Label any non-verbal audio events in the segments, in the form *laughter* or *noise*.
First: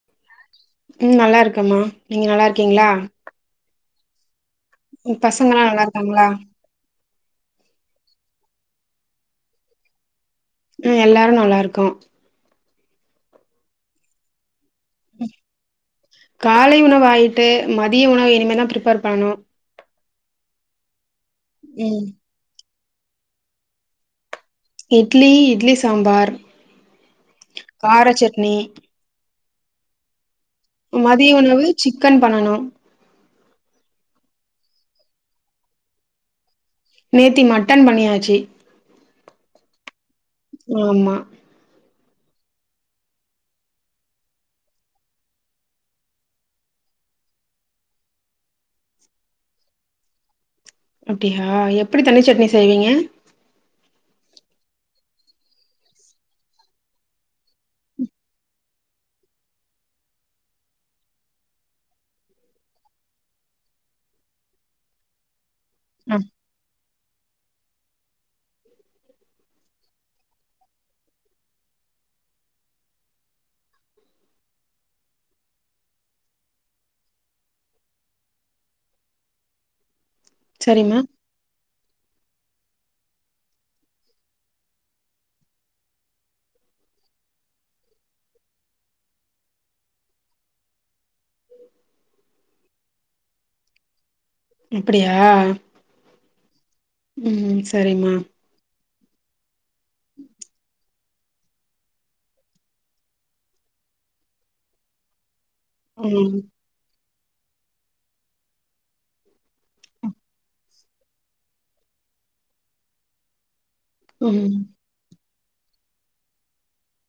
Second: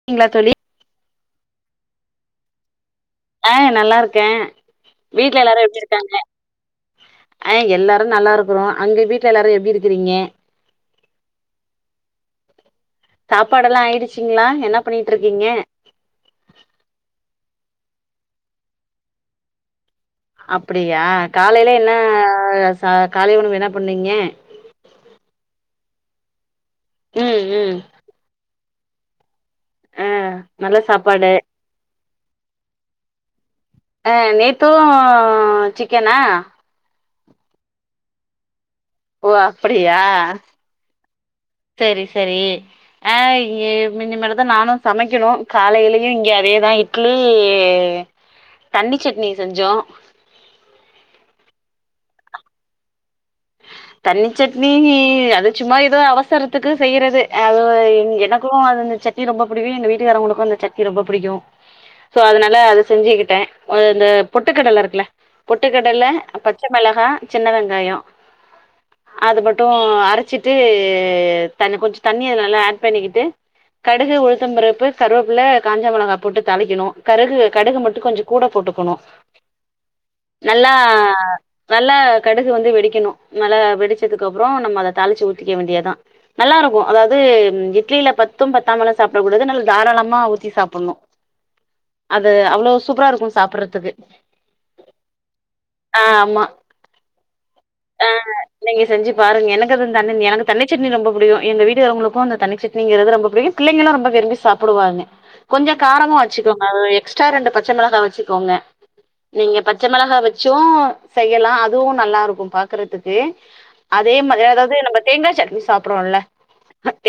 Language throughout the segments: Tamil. இருக்கீங்களா தோழி ம் நல்லாருக்கம்மா நீங்க நல்லாரிக்கீங்களா ஆ நல்லாருக்கேன் வீட்ல எல்லாரும் பசங்கலாம் நல்லா எப்டிருக்காங்க இருக்காங்களா? ஆ எல்லாரும் நல்லாருக்கிறோம் அங்க வீட்ல எல்லாரும் எப்டிருக்கிறீங்க ம் எல்லாரும் நல்லாருக்கோம் சாப்பாடெல்லாம் ஆயிடுச்சிங்களா யென்ன பண்ணிட்ருக்கீங்க காலை உணவு ஆய்ட்டு மதிய உணவு இனிமேல் தான் ப்ரிப்பர் பண்ணணும் அப்படியா காலைல என்ன ம் ச காலை உணவு என்ன பண்ணீங்க இட்லி இட்லி சாம்பார் ம் ம் கார சட்னி ஆ நல்ல சாப்பாடு மதிய உணவு சிக்கன் பண்ணணும் ஆ நேத்து சிக்கனா நேத்தி மட்டன் பண்ணியாச்சு ஓ அப்டியா ஆமா சேரி சேரி ஆ இ இனிமேல் தான் நானும் சமைக்கணும் காலையிலயும் இங்கே அதேதான் இ இட்லி தண்ணி சட்னி செஞ்சோம் அப்டியா எப்டி தண்ணி சட்னி செய்வீங்க தண்ணி சட்னி அது சும்மா ஏதோ அவசரத்துக்கு செய்யறது அது எனக்கும் அது இந்த சட் த்தி ரொம்ப புடிக்கு எங்க வீட்டுகாரவங்களுக்கு இந்த சட்னி ரொம்ப புடிக்கு சோ அதனால அத செஞ்சுகிட்டே அ இந்த பொட்டுகடல இருக்குல பொட்டுகடல ஆ பச்ச மெளகா சின்ன வெங்காயோ அது மட்டு அரச்சிட்டு தண்ணி கொஞ்ச தண்ணி அதல நல்லா ஆட் பண்ணிகிட்டு கடுகு உளுத்தம் பருப்பு கருவேப்புல காஞ்ச மெளகாப் போட்டு தாளிக்கணு கருகு கடுகு மட்டு கொஞ்சோ கூட போட்டுக்கணு நல்லா சரிம்மா. நல்லா கடுகு வந்து வெடிக்கிணு நல்லா வெடிச்சதுக்கப்றோ நம்ம அத தாளிச்சு ஊத்திக்க வேண்டியதா நல்லாருக்கு அதாவதும் இட்லில பத்தும் பத்தாமலா சாப்ட கூடாது நல்லா தாராளமா ஊத்தி சாப்புன்னு அது அவ்ளோ சூப்பராருக்கு சாப்பர்றதுக்கு இப்பிடியா ம் சரிமா த இல்ல நீங்க செஞ்சி பாருங்க எனக்கு அது தண்ணன் எனக்கு தண்ணி சட்னி ரொம்ப புடிக்கு எங்க வீட்டு காரவுங்களுக் கு அந்த தண்ணி சட்னிங்கிறது ரொம்ப பிடிக்கு பிள்ளைங்களு ரொம்ப விரும்பி சாப்பிடுவாங்க கொஞ்சோ காரமு ம் வச்சுகும் அது எக்ஸ்ட்ரா ரெண்டு பச்ச மெளகா வச்சுகோங்க நீங்க பச்ச மெளகா வச்சு செய்யலா அதுவு நல்லாருக்கு பாக் க்கறதுக்கு அதே மாதிரி ம். அதாவது நம்ப தேங்கா சட்னி சாப்பறோல்ல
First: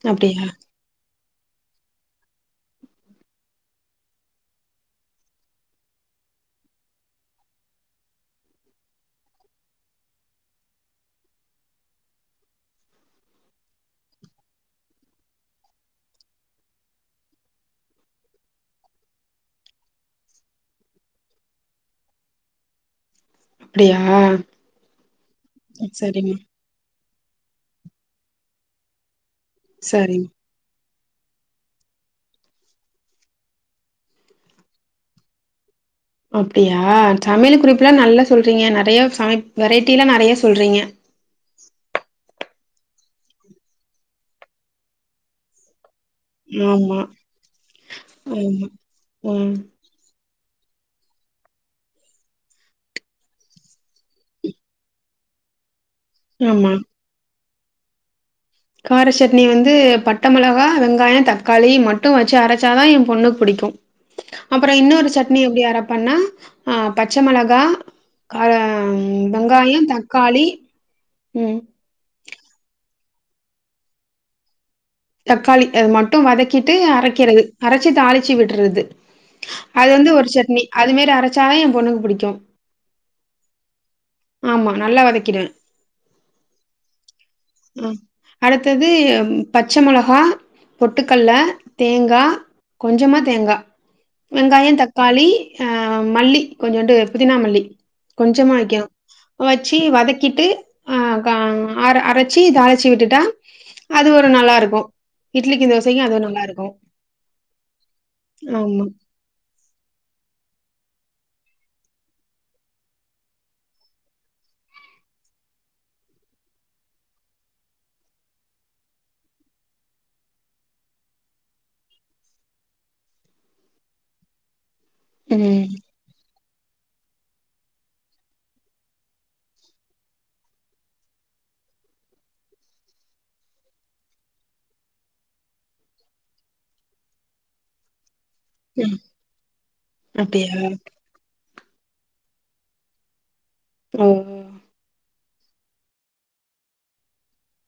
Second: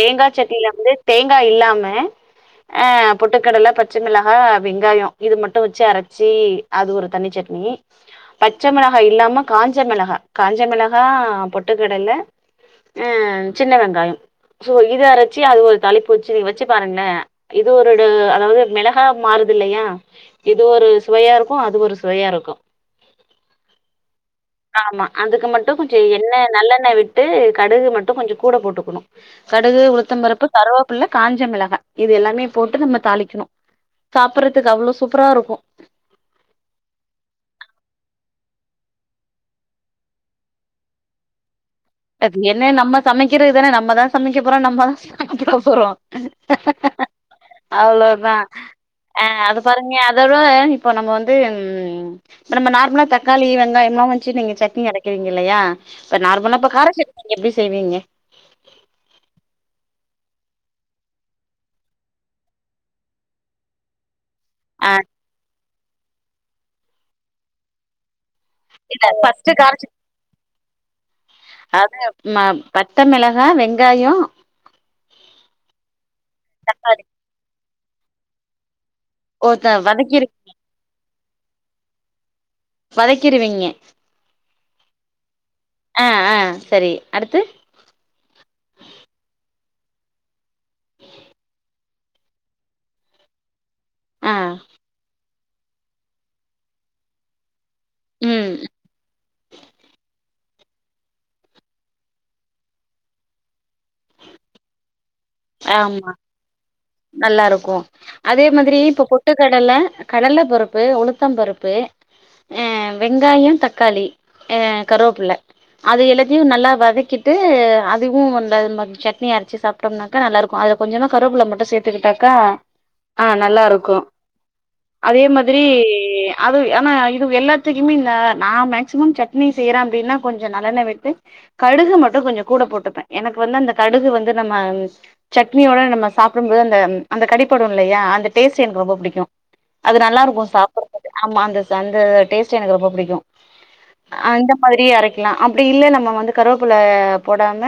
தேங்கா அப்டியா? சட்டில வந்து தேங்கா இல்லாம அ பொட்டுக்கடல பச்ச மிளகா வெங்காயோ இது மட்டு வச்சு அரச்சி அது ஒரு தண்ணி சட்னி பச்ச மிளகா இல்லாம காஞ்ச மிளகா காஞ்ச மிளகா பொட்டுக்கடல அ சின்ன வெங்காயம் சோ இது அரச்சி அது ஒரு தாளிப்பூச்சு நீங்க வச்சு பாருங்ளே இது ஒருட அதாவது மிளகா மாறுது இல்லையா இது ஒரு சுவையாருக்கு அது ஒரு சுவையாருக்கு அப்டியா ஆமா அதுக்கு மட்டு கொஞ்சோ சரிம்மா, எண்ணெ நல்லெண்ணெ விட்டு கடுகு மட்டு கொஞ்சோ கூட போட்டுக்குணு கடுகு சரிம்மா. உளுத்தம்பருப்பு கருவேப்புள்ள காஞ்சமிளகா இது எல்லாமே போட்டு நம்ம தாளிக்குணு சாப்பிர்றதுக்கு அவ்ளோ சூப்பராருக்கு அப்டியா சமையல் குறிப்புலா நல்லா சொல்றீங்க நெறையா சாய்ம் வெரைட்டிலா நெறைய சொல்றீங்க அது என்ன நம்ம சமைக்கிறதுதானே நம்மதா சமைக்க போறோ நம்மதா சாப்ட போறோ ஆமா, அவ்ளோதா ஆமா. ஆ ம். அது பாரு நீ அதோட இப்போ நம்ம வந்து ம் நம்ம நார்மலா தக்காளி வெங்காயம்லா வச்சு நீங்க சட்னி அரைக்கிறீங்க இல்லையா இப்ப நார்மலா இப்ப ஆமா. கார சட்னி நீங்க எப்டி செய்வீங்க கார சட்னி வந்து பட்ட மெளகா வெங்காயந் தக்காளி மட்டு வச்சு அரச்சாதா எம் பொண்ணுக் புடிக்கு அப்றோ ஆ இன்னொரு சட்னி எப்டி அரப்பன்னா அ பச்ச மெளகா காரெங் இல்ல ஃபர்ஸ்ட் கார வெங்காயந் சட்னி தக்காளி ம் மாப் பத்த மெளகா வெங்காயோ தக்காளி அத மட்டு வதக்கிட்டு தக்காளி அரைக்கிறது அரச்சி தாளிச்சி விட்றது ஓ த அது வந்து வதக்கிரு ஒரு சட்னி அது மேரி அரச்சாதா எம் பொண்ணுக்கு புடிக்கு வதக்கிருவீங்க ஆமா நல்லா வதக்கிடுவே அ அ சரி அடுத்து ஆ அடுத்தது பச்ச மொளகா பொட்டுக்கல்ல தேங்கா கொஞ்சமா தேங்கா ஆ வெங்காயந் தக்காளி அ மல்லி கொஞ்சுண்டு புதினா மல்லி ம் கொஞ்சமா வெக்கனு வச்சி வதக்கிட்டு அ க ஆர அரச் சி தாளிச்சிவிட்டுட்டா அது ஒரு நல்லாருக்கு ஆமா நல்லாருக்கு அதே மாதிரி ஆமா இப்போ பொ ட்டு கடல கடல பருப்பு உளுத்தபருப்பு ஆ வெங்காயோ தக்காளி அ கருவாப்புள்ள அது எல்லாத்தையு நல்லா வதக்கிட்டு அதுவு அந்த சட்னி அரைச்சி சாப்ட்டோம்னா னா நல்லாருக்கு அதுல கொஞ்சமா கருவேப்புள்ள மட்டு சேத்துக்கிட்டாக்கா ஆ நல்லாருக்கு அதே மாதிரி ம் அது ஏனா இது எல்லாத்துக்குமே இந்த நா மேக்சிமம் சட்னி செய்யறே அப்டின்னா கொஞ்சோ நல்லெண்ண விட்டு கடுகு மட்டு கொஞ்சோ கூட போட்டுப்ப எனக்கு வந்து அந்த கடுகு வந்து நம்ம சட்னியோட நம்ம சாப்டும்போது அந்த அந்த கடிப்படு இல்லையா அந்த டேஸ்ட் எனக்கு ரொம்ப ம் புடிக்கு அது நல்லாருக்கு அப்டியா சாப்டறத்துக்கு ஆமா அந்த அந்த டேஸ்ட்டு எனக்கு ரொம்ப புடிக்கு ஓ அந்த மாதிரி அரைக்கலா அப்டி இல்ல நம்ம வந்து கருவேப்புள்ள போடாம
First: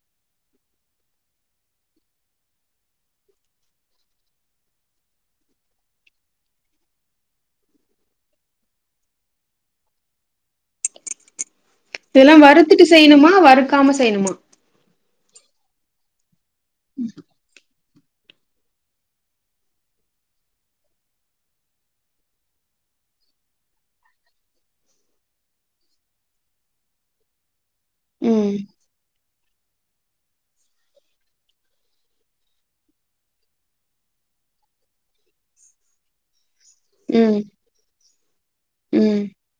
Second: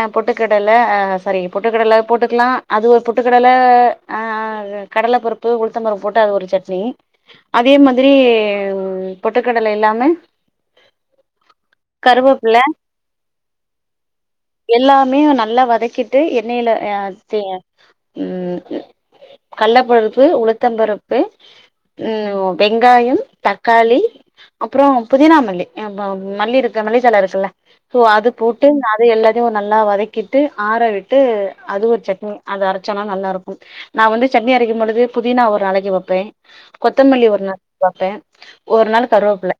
அ பொட்டுக்கடல அ சரி பொட்டுக்கடல போட்டுக்கலா அது ஒரு பொட்டுக்கடல கடலபருப்பு உளுத்தம்பருப்பு போட்டு அது ஒரு சட் னி அதே மாதிரி பொட்டுக்கடல இல்லாம இதெல்லா கருவேப்பில வறுத்துட்டு செய்யணுமா வறுக்காம செய்யணுமா எல்லாமே நல்லா வதக்கிட்டு எண்ணெயில அ தே ம் கள்ளப்பருப்பு உளுத்தபருப்பு ம் ஓ வெங்காயம் தக்காளி அப்ரோ புதினா மல்லி மல்லிருக்கு மல்லி தலருக்குல சோ அது ம் போட்டு அத எல்லாத்தையு ஒரு நல்லா வதக்கிட்டு ஆற வி ட்டு அது ஒரு சட்னி அத அரச்சோனா நல்லாருக்கு நா வந்து சட்னி அரைக்கு பொழுது புதினா ஒரு நாளைக்கு வெப்பே கொத்தமல்லி ம் ஒரு நாள் போட்டே ஒரு நாள் ம் கருவேப்புள்ள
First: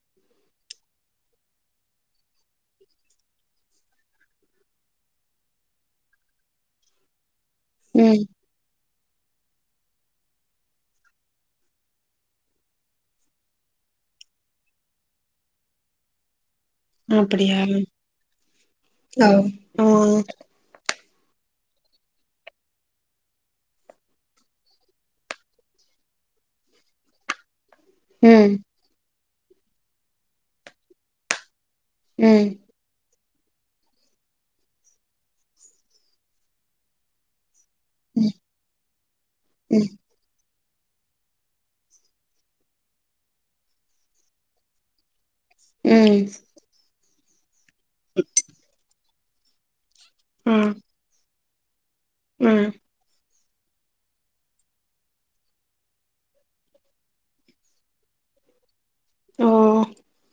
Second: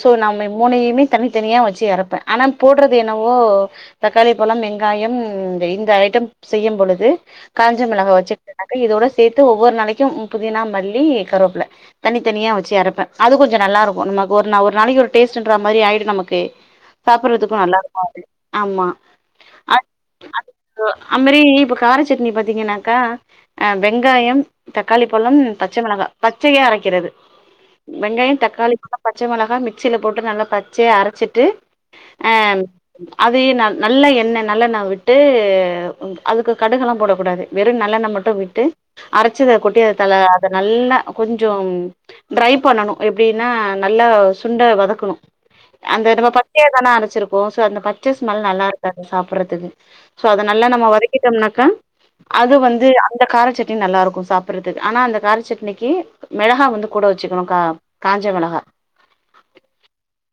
சோ நாம மூணையுமே தனித்தனியா வச்சு அரப்பே ஆனா போடுறது என்னவோ தக்காளி பலம் வெங்காயம் இந்த ஐட்டம் செய்யும் பொழுது காஞ்ச மிளகா ம் வச்சு ன்னாகா இதோட சேத்து ஒவ்வொரு நாளைக்கு புதினா மல்லி கருவப்புல தனி தனியா வச்சு அறப்பே அது கொஞ்சோ நல்லாருக்கு நமக்கு ஒரு ஒரு நாளைக்கு ஒரு டேஸ்ட்ன்ற மாரி ஆயிடு நமக்கு அப்படியா சாப்பறதுக்கு நல்லாருக்கு ஆமா ஓ ஆ அத் அது அம்மெரி இப்ப கார சட்னி பாத்தீங்கன்னாக்கா அ வெங்காயம் தக்காளி பழம் பச்ச மெளகா பச்சையா அரைக்கிறது வெங்காயோ ம் தக்காளி போட்டா பச்ச மெளகா மிக்சில போட்டு நல்லா பச்சையா அரச்சிட்டு அ ம் அது ந நல்ல எண்ண நல்லெண்ண விட்டு அ அதுக்கு கடுகலா போடக்கூடாது வெறு நல்லெண்ண மட்டு ம் விட்டு அரைச்சத கொட்டி அதல அத நல்லா கொஞ்சோ ட்டிரை பண்ணணு எப்டின்னா நல்லா சுண்ட வதக்கணு அந்த நம்ம ம் பச்சையதான அரைச்சிருப்போ சோ அந்த பச்ச ஸ்மெல் நல்லாருக்காது சாப்டறதுக்கு சோ அத நல்லா நம்ம வதக்கிட்டோம்னாக்கா அது ம் வந்து இந்த காரச்சட்னி நல்லாருக்கு சாப்பறதுக் ஆனா அந்த காரச்சட்னிக்கு மெளகா வந்து கூட வெச்சுக்கணு கா காஞ்ச மெளகா ஓ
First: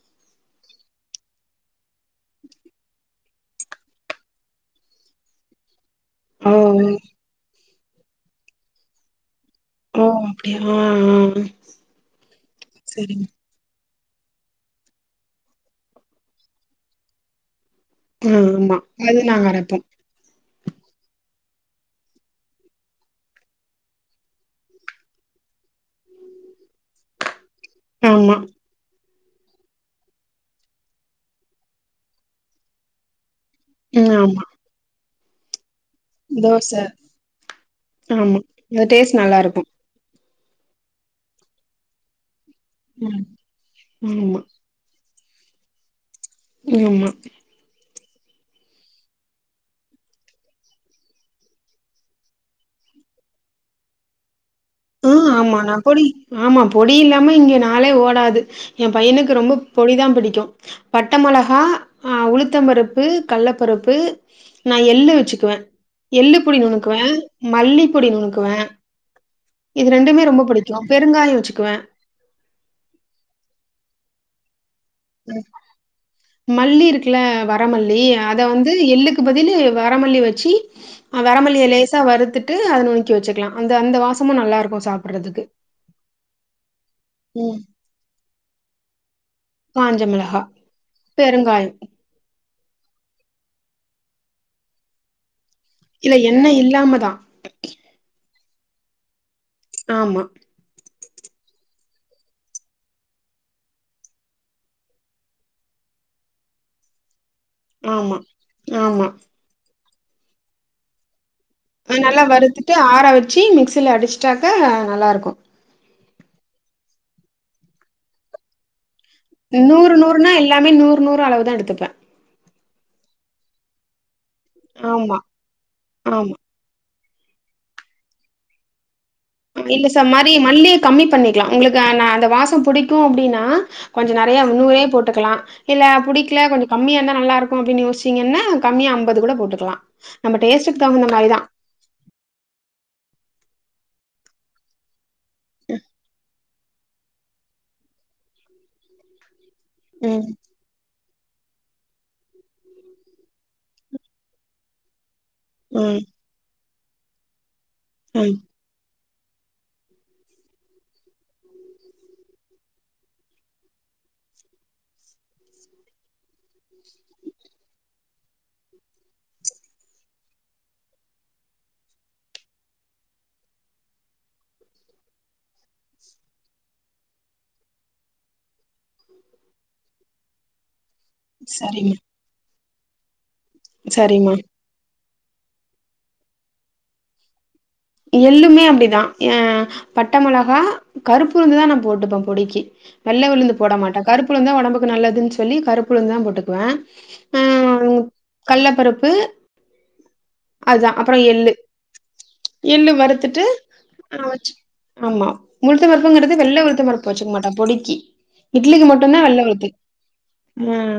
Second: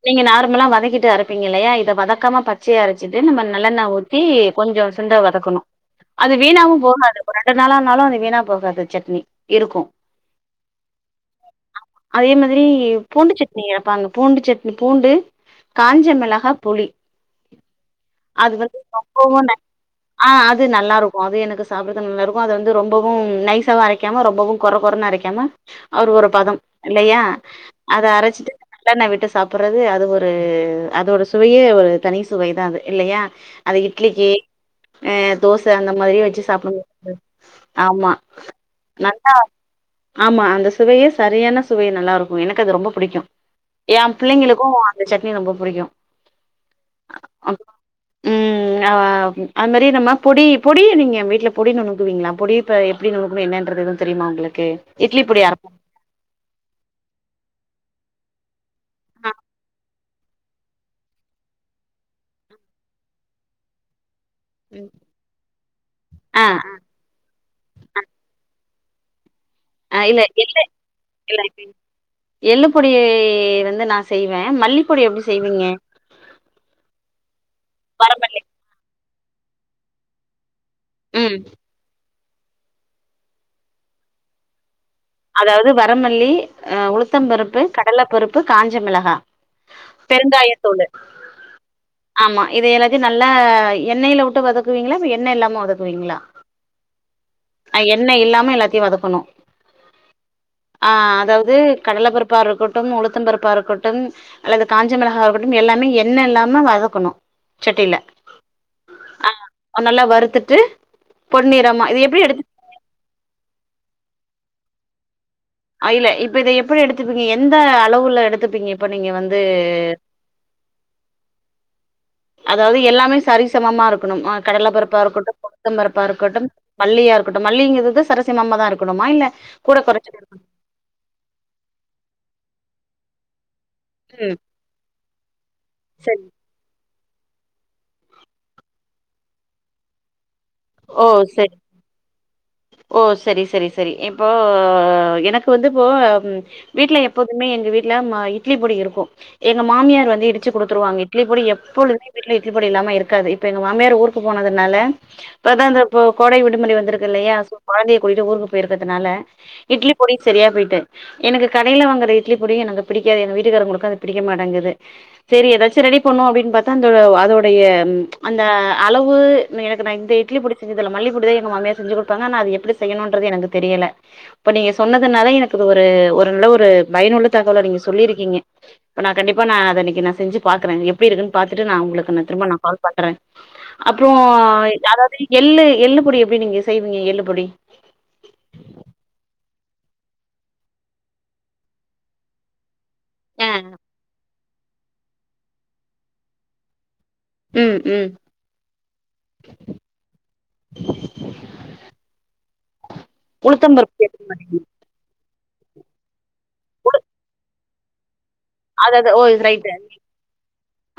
நீங்கள் நார்மலா வதக்கிட்டு அரைப்பீங்க இல்லையா இத வதக்காம பச்சையா அரைச்சிட்டு நம்ம நல்லெண்ண ஊத்தி கொஞ்சோ சுண்டை வதக்கணு அது ஆ ஓ ஓ வீணாவு போகாது ரெண்டு நாளானாலு அது வீணா போகாது சட்னி இருக்கு ஓ அப்டியா ஆ ஆ அதே மாதிரி சரிங்க பூண்டுச்சட் நீங்க *unintelligible* பூண்டு சட்னி பூண்டு காஞ்ச மிளகா புளி ஆ ஆமா நாங்க ருண்ட அரைப்போ ஆ அது நல்லாருக்கு அது எனக்கு சாப்ட்ரது நல்லாருக்கு அது வந்து ரொம்பவு நைசாவு அரை க்காம ரொம்பவு கொர கொரன்னு அரைக்காம அவரு ஒரு பதம் இல்லையா அத ஆமா அரைச்சிட்டு நல்லண்ண விட்டு சாப்படறது அது ஒரு அதோட சுவையே ஒரு தனி சுவைதா அது இல்லையா அது ம் ஆமா ஆ தோச அந்த மாதிரியே வெச்சு தோச சாப்புடு *inaudible* ஆமா ஆமா இந்த டேஸ்ட் நல்லா நல்லாருக்கு ஆமா அந்த சுவையே சரியான சுவை நல்லாருக்கு எனக்கு அது ரொம்ப பிடிக்கு ம் என் ஆமா பிள்ளைங்களுக்கு இந்த சட்னி ரொம்ப புடிக்கு ஆமா அதுதா ம் அ அது மாரி நம்ம பொடி பொடிய நீங்க வீட்டுல பொடி நுணுங்குவீங்களா பொடிப்ப எப்டி நுனுக்கனு என்னன்றது எது தெரியுமா உங்களுக்கு ஆ இட்லி பொடி அரப்போ ஆமாண்ணா பொடி ஆமா பொடி இல்லாம இங்க நாளே ஓடாது என் ஆ பையனுக்கு ரொம்ப பொடிதா பிடிக்கு பட்ட மொளகா ஆ உளுத்தம் பருப்பு கள்ள பருப்பு நா ம் எள்ளு வெச்சுக்குவ எள்ளு ஆ பொடி நுணுக்குவ மல்லிப்பொடி நுணுக்குவ இது அ இல்ல ரெண்டுமே ரொம்ப எள்ளு புடிக்கு பெருங்காயோ இல்ல வெச்சுக்குவ எள்ளு பொடி வந்து நா செய்வ மல்லி மல்லி இருக்குல வரமல்லி அத வந்து எள்ளு பதிலு வரமல்லி வெச்சு ம் வரமல்லிய லேசா வருறுத்துட் டு அத நுனுக்கி வெச்சுக்கலா அந்த அந்த வாசமு நல்லாருக்கு சாப் அதாவது வரமல்லி அ உளுத்தம் ம். பருப்பு கடலப்பருப்பு காஞ்ச மிளகா காஞ்ச மிளகா, பெருங்காயத்தூலு பெருங்காயம். ஆமா இத எல்லாத்தையு நல்லா எண்ணெயில விட்டு வதக்குவீங்களா எண்ணெ இல்லாம வதக்கு இல்ல எண்ண இல்லாமதா அ எண்ண இல்லாம எல்லாத்தயு வதக்கணு ஆமா ஆ அதாவுது கடல பருப்பா இருக்கட்டும் உளுத்தம் பருப்பா இருக்கட்டும் அல்லது காஞ்ச மிளகா இருக்கட்டும் எல்லாமே எண்ண இல்லாம வதக்கணு சட்டியில ஆமா ஆமா நல்லா வறுத்துட்டு பொந்நிரம் நல்லா வறுத்துட்டு ஆற வச்சு மிக்சியில அடிச்சுட்டாக்க நல்லாருக்கு அ இல்ல இப்ப இத எப்படி எடுத்துப்பீங்க எந்த அளவுல எடுத்துப்பீங்க இப்ப நீங்க வந் நூறு நூறுன்னா எல்லாமே நூறு நூறு அளவுதா எடுத்துப்ப அதாவது எல்லாமே சரிசமமா இருக்கணும் ஆ கடல பருப்பா ஆமா, இருக்கட்டு உழுந்த்தம் பருப்பா ஆமா. இருக்கட்டும் மல்லியா இருக்கட்டு மல்லிங்கறது சரசமம்மாதா இருக்கணுமா இல்ல கூட இல்ல சார் கொறச்சு மரி மல்லி கம்மி பண்ணிக்கலா உங்களுக்கு நா அந்த வாசம் புிடிக்கு அப்டின்னா கொஞ்சோ ம் நெறையா முன்னூரே போட்டுக்கலா இல்ல சரி புடிக்கல கொஞ்சோ கம்மியாந்தா நல்லாருக்கு அப்டின்னு யோசிச்சீங்கன்னா கம்மியா ஐம்பது கூட போட்டுக்கலா நம்ம டேஸ்டுக் ஓ செரி ஓ சரி சரி சரி இப்போ என் எனக்கு வந்து இப்போ வீட்ல எப்போதுமே எங்க வீட்ல மா இட்லி பொடி இருக்கு எங்க மாமியார் ம் வந்து இடிச்சு குடுத்துருவாங்க இட்லி பொடி எப்பொழுதுமே வீட்ல இட்லி பொடி இல்லாம இருக்காது இப்ப எங்க மாமியார் ஊருக்கு போனதுனால இப்பதா அந்த ம் இப்போ கோடை விடுமுறை வந்திருக்கு இல்லையா சோ கொழந்தையை கூட்டிட்டு ம் ஊருக்கு போயிருக்கறதுனால இட்லி பொடி செரியா போய்ட்டு எனக்கு கடையில வாங்குற இட்லி பொடி எனக்கு பிடிக்காது எங்க வீட்டுக்காரங்களுக்கு அது பிடிக்க மாட்டங்குது சேரி ஏதாச்சும் ரெடி பண்ணுவோ அப்டின்னு பாத்தா அந்த அதோடைய அந்த அளவு எனக்கு நா இந்த இட்லிப்பொடி செஞ்சதில்ல மல்லிப்பொடிதா எங்க மாமியார் செஞ்சு குடுப்பாங்கா ஆனா அது எப்டி செய்ணும்ன்றது எனக்கு தெரில இப்ப நீங்க சொன்னதுனால எனக்கு இது ஒரு ஒரு நல்ல ஒரு பயனுள்ள தகவல நீங்க சொல்லியிருக்கீங்க இப்ப நா கண்டிப்பா நா அத இன்னைக்கு நா செஞ்சு பாக்கறே எப் டி இருக்குனு பாத்துட்டு நா சரிங்க உங்களுக்கு திரும்ப நா கால் பண்றே அப்றோ சரிம்மா அதா து எள்ளு எள்ளு பொடி எப்டி நீங்க செய்வீங்க எள்ளு பொடி எள்ளுமே அப்டிதா எ பட்ட மொளகா கருப்பு உளுந்துதா நா போட்டுப்ப பொடிக்கு வெள்ள ஆ உளுந்து போட மாட்ட கருப்பு உளுந்துதா ஒடம்புக்கு நல்லதுனு சொல்லி கருப்புளுந்துதா போட்டுக்குவ அ ம் ம் கல்லபருப்பு அதுதா அப்றோ எள்ளு எள்ளு வறுத்துட்டு உளுத்தம்பருப்பு எது? ஆ வச்சு ஆமா உளுத்தம்பருப்புங்கறது வெள்ள உளுத்தம்பருப்பு வச்சுக்க மாட்ட பொடிக்கி இட்லிக்கு அதது மட்டுந்தா ஓ வெள்ள இது உளுத்து ரைட்டு ஒகே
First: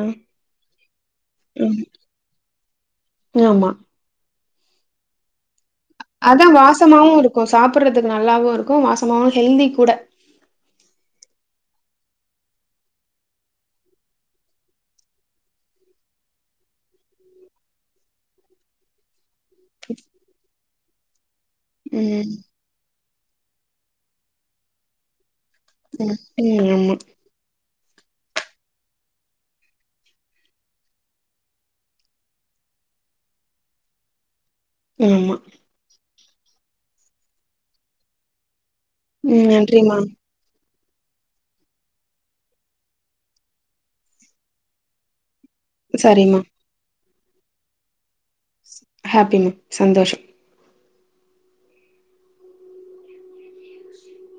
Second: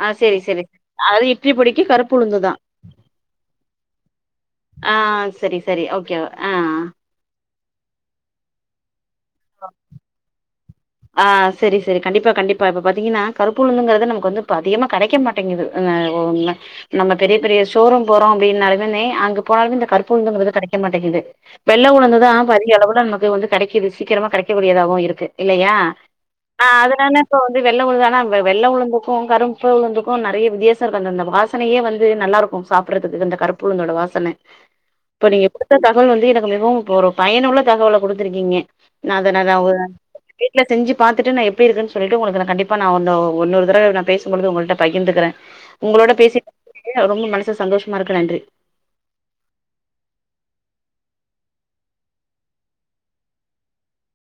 ஆ செரி செரி அதாது இட்லி ம் பொடிக்கு கருப் புளுந்துதா ஆமா ஆ சரி சரி ஓ அதா வாசமாவு இருக்கு சாப்புட்றதுக்கு நல்லாவுருக்கு வாசமாவு ஹெல்தி கூட ஆ செரி செரி கண்டிப்பா கண்டிப்பா இப்ப பாத்தீங்கன்னா கருப்பு உளுந்துங்கறது நமக்கு வந்து இப்ப அதிகமா கெடைக்க மாட் டேங்கது அ ஓ நம்ம நம்ம பெரிய பெரிய ஷோரூம் போறோ அப்டின்னாலுமுமே அங்க போனாலுமே இந்த கருப்பு உளுந்துங்கறது கெடைக்க மாட்டேங்குது வெள்ள உளுந்துதா ம் இப்ப அதிக அளவுல நமக்கு வந்து கெடைக்குது சீக்கிரமாவு கெடைக்கக்கடியதாவு இருக்கு இல்லையா ம் ஆ ம் ஆமா அதனால இப்ப வந்து வெள்ள உளுந்து ஆனா வெ வெள்ள உளுந்துக்கு, கருப்பு உளுந்துக்கு நெறைய வித்தியாசம் இருக்கு அந்த அந்த வாசனையே வந்து நல்லா இருக்கு சாப்ட்றதுக்கு இந்த கருப்புளுந்தோட வாசன இப்ப ஆமா நீங்க குடுத்த தகவல் வந்து எனக்கு மிகவு இப்ப ஒரு பயனுள்ள தகவல குடுத்துருக்கீங்க நா அத நா ம் அத வு நன்றிமா வீட்ல செஞ்சு பாத்துட்டு நா எப்டி இருக்குன்னு சொல்லிட்டு உங்களுக்கு நா கண்டிப்பா நா ஒன்னோ ஒன்னொரு தடவ நா பேசும்பொழுது உங்கள்ட்ட பகிர்ந்துக்கிறே உங்களோட சரிம்மா பேசிட்டுருந்ததுக்கே ரொம்ப மனசு சந்தோஷமா இருக்கு, நன்றி ஹாப்பிங்க, சந்தோஷம்